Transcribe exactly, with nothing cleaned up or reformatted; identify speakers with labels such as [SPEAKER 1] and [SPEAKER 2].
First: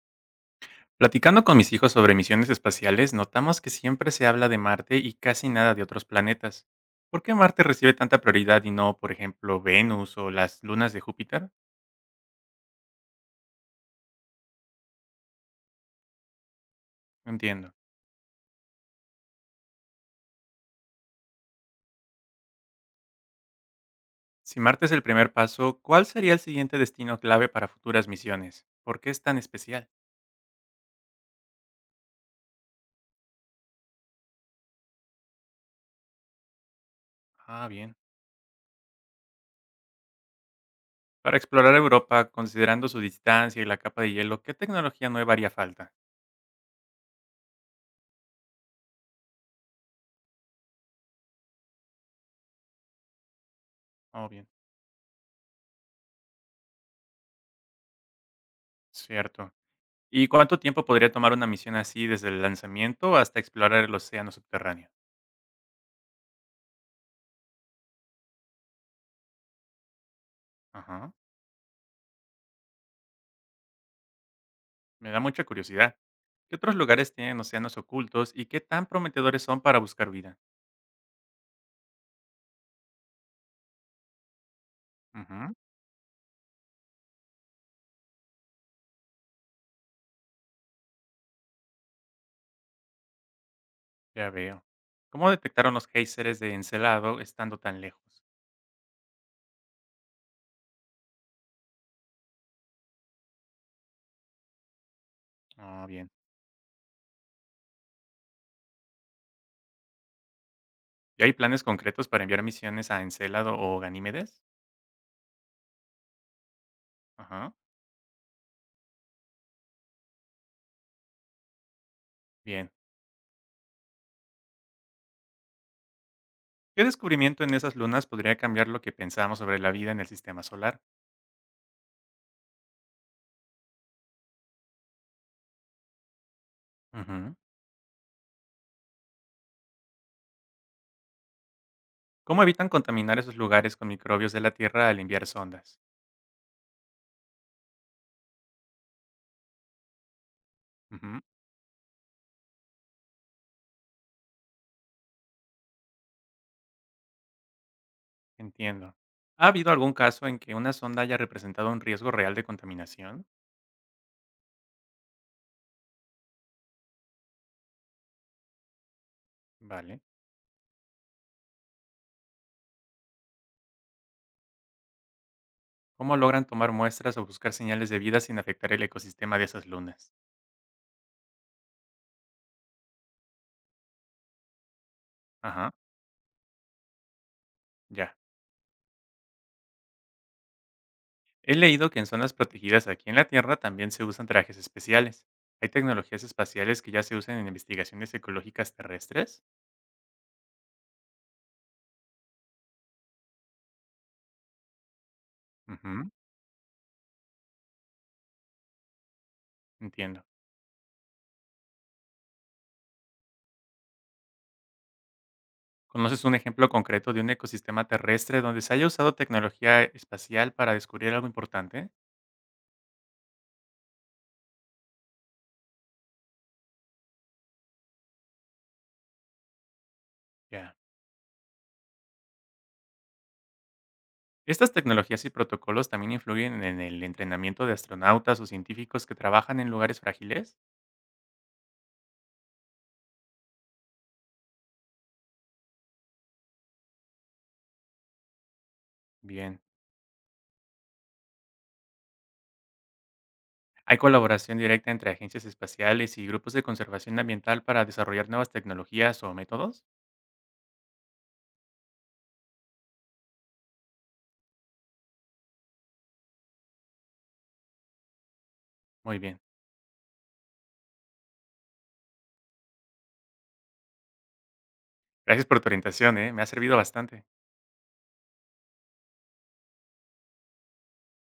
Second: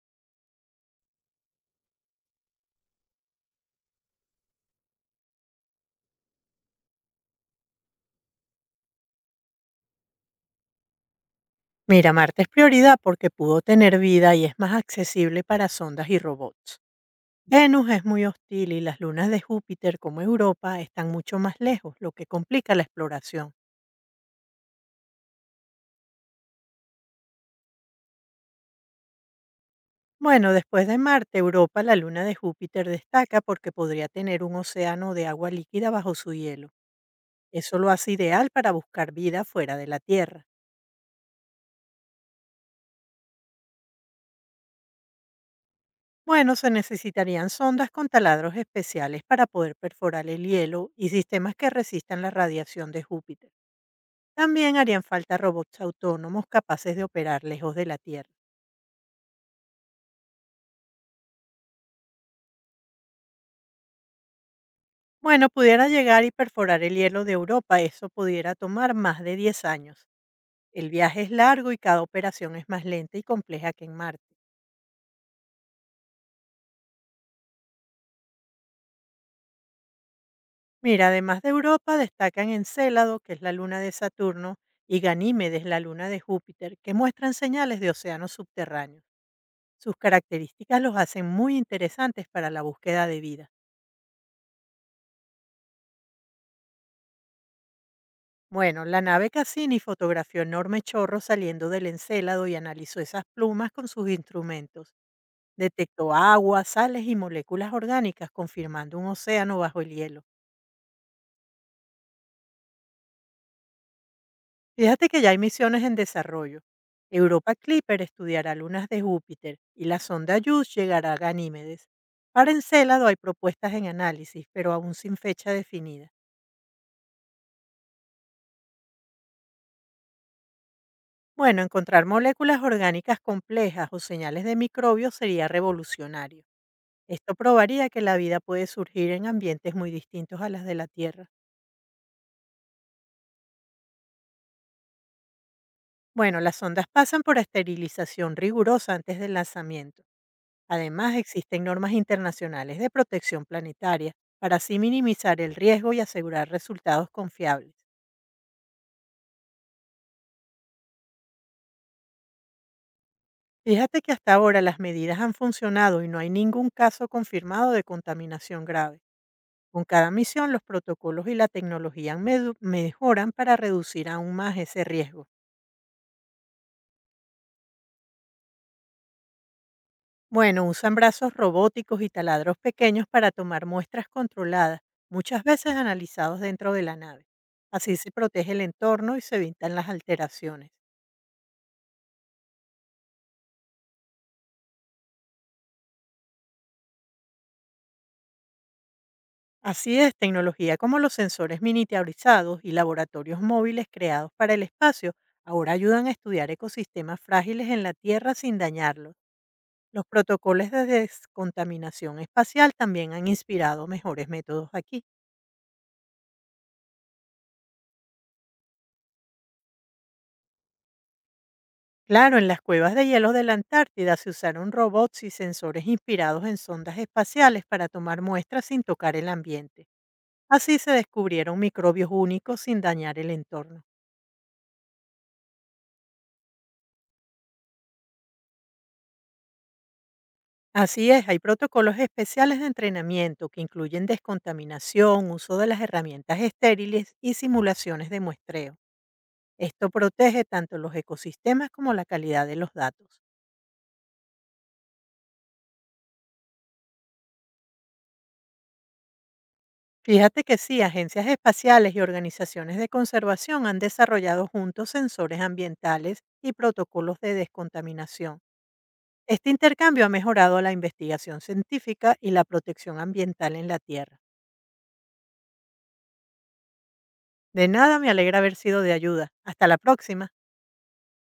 [SPEAKER 1] Platicando con mis hijos sobre misiones espaciales, notamos que siempre se habla de Marte y casi nada de otros planetas. ¿Por qué Marte recibe tanta prioridad y no, por ejemplo, Venus o las lunas de Júpiter?
[SPEAKER 2] Mira, Marte es prioridad porque pudo tener vida y es más accesible para sondas y robots.
[SPEAKER 1] No entiendo.
[SPEAKER 2] Venus es muy hostil y las lunas de Júpiter como Europa están mucho más lejos, lo que complica la exploración.
[SPEAKER 1] Si Marte es el primer paso, ¿cuál sería el siguiente destino clave para futuras misiones? ¿Por qué es tan especial?
[SPEAKER 2] Bueno, después de Marte, Europa, la luna de Júpiter destaca porque podría tener un océano de agua líquida bajo su hielo.
[SPEAKER 1] Ah,
[SPEAKER 2] Eso lo
[SPEAKER 1] bien.
[SPEAKER 2] hace ideal para buscar vida fuera de la Tierra.
[SPEAKER 1] Para explorar Europa, considerando su distancia y la capa de hielo, ¿qué tecnología nueva haría falta?
[SPEAKER 2] Bueno, se necesitarían sondas con taladros especiales para poder perforar el hielo y sistemas que resistan la radiación de Júpiter.
[SPEAKER 1] Oh, bien.
[SPEAKER 2] También harían falta robots autónomos capaces de operar lejos de la Tierra.
[SPEAKER 1] Cierto. ¿Y cuánto tiempo podría tomar una misión así desde el lanzamiento hasta explorar el océano subterráneo?
[SPEAKER 2] Bueno, pudiera llegar y perforar el hielo de Europa, eso pudiera tomar más de diez años. El
[SPEAKER 1] Ajá.
[SPEAKER 2] viaje es largo y cada operación es más lenta y compleja que en Marte.
[SPEAKER 1] Me da mucha curiosidad. ¿Qué otros lugares tienen océanos ocultos y qué tan prometedores son para buscar vida?
[SPEAKER 2] Mira, además de Europa, destacan Encélado, que es la luna de Saturno, y
[SPEAKER 1] Ujú,
[SPEAKER 2] Ganímedes, la luna de Júpiter, que muestran señales de océanos subterráneos. Sus características los hacen muy interesantes para la búsqueda de vida.
[SPEAKER 1] ya veo. ¿Cómo detectaron los géiseres de Encelado estando tan lejos?
[SPEAKER 2] Bueno, la nave Cassini fotografió enormes chorros saliendo del encélado y analizó esas plumas con sus instrumentos.
[SPEAKER 1] Ah, bien.
[SPEAKER 2] Detectó agua, sales y moléculas orgánicas, confirmando un océano bajo el hielo.
[SPEAKER 1] ¿Y hay planes concretos para enviar misiones a Encelado o Ganímedes?
[SPEAKER 2] Fíjate que ya hay misiones en desarrollo.
[SPEAKER 1] Ajá.
[SPEAKER 2] Europa Clipper estudiará lunas de Júpiter y la sonda JUICE llegará a Ganímedes. Para
[SPEAKER 1] Bien.
[SPEAKER 2] Encélado hay propuestas en análisis, pero aún sin fecha definida.
[SPEAKER 1] ¿Qué descubrimiento en esas lunas podría cambiar lo que pensamos sobre la vida en el sistema solar?
[SPEAKER 2] Bueno, encontrar moléculas orgánicas complejas o señales de microbios sería revolucionario.
[SPEAKER 1] Ujú.
[SPEAKER 2] Esto probaría que la vida puede surgir en ambientes muy distintos a las de la Tierra.
[SPEAKER 1] ¿Cómo evitan contaminar esos lugares con microbios de la Tierra al enviar sondas?
[SPEAKER 2] Bueno, las sondas pasan por esterilización rigurosa antes del lanzamiento. Además,
[SPEAKER 1] Ujú.
[SPEAKER 2] existen normas internacionales de protección planetaria para así minimizar el riesgo y asegurar resultados confiables.
[SPEAKER 1] Entiendo. ¿Ha habido algún caso en que una sonda haya representado un riesgo real de contaminación?
[SPEAKER 2] Fíjate que hasta ahora las medidas han funcionado y no hay ningún caso confirmado de contaminación grave. Con
[SPEAKER 1] Vale.
[SPEAKER 2] cada misión, los protocolos y la tecnología medu- mejoran para reducir aún más ese riesgo.
[SPEAKER 1] ¿Cómo logran tomar muestras o buscar señales de vida sin afectar el ecosistema de esas lunas?
[SPEAKER 2] Bueno, usan brazos robóticos y taladros pequeños para tomar muestras controladas, muchas
[SPEAKER 1] Ajá,
[SPEAKER 2] veces analizados dentro de la nave. Así se
[SPEAKER 1] ya.
[SPEAKER 2] protege el entorno y se evitan las alteraciones.
[SPEAKER 1] He leído que en zonas protegidas aquí en la Tierra también se usan trajes especiales. ¿Hay tecnologías espaciales que ya se usan en investigaciones ecológicas terrestres?
[SPEAKER 2] Así es, tecnología como los sensores miniaturizados y laboratorios móviles creados para el espacio ahora ayudan a
[SPEAKER 1] Ujú,
[SPEAKER 2] estudiar ecosistemas frágiles en la Tierra sin dañarlos. Los
[SPEAKER 1] entiendo.
[SPEAKER 2] protocolos de descontaminación espacial también han inspirado mejores métodos aquí.
[SPEAKER 1] ¿Conoces un ejemplo concreto de un ecosistema terrestre donde se haya usado tecnología espacial para descubrir algo importante?
[SPEAKER 2] Claro, en las cuevas de hielo de la Antártida se usaron robots y sensores inspirados en sondas espaciales para tomar muestras sin tocar el ambiente.
[SPEAKER 1] Ya.
[SPEAKER 2] Así se descubrieron microbios únicos sin dañar el entorno.
[SPEAKER 1] Estas tecnologías y protocolos también influyen en el entrenamiento de astronautas o científicos que trabajan en lugares frágiles.
[SPEAKER 2] Así es, hay protocolos especiales de entrenamiento que incluyen descontaminación, uso de las herramientas estériles y simulaciones de muestreo.
[SPEAKER 1] Bien.
[SPEAKER 2] Esto protege tanto los ecosistemas como la calidad de los datos.
[SPEAKER 1] Hay colaboración directa entre agencias espaciales y grupos de conservación ambiental para desarrollar nuevas tecnologías o métodos.
[SPEAKER 2] Fíjate que sí, agencias espaciales y organizaciones de conservación han desarrollado juntos sensores ambientales y protocolos de descontaminación.
[SPEAKER 1] Muy bien.
[SPEAKER 2] Este intercambio ha mejorado la investigación científica y la protección ambiental en la Tierra.
[SPEAKER 1] Gracias por tu orientación, ¿eh? Me ha servido bastante.
[SPEAKER 2] De nada, me alegra haber sido de ayuda. Hasta la próxima.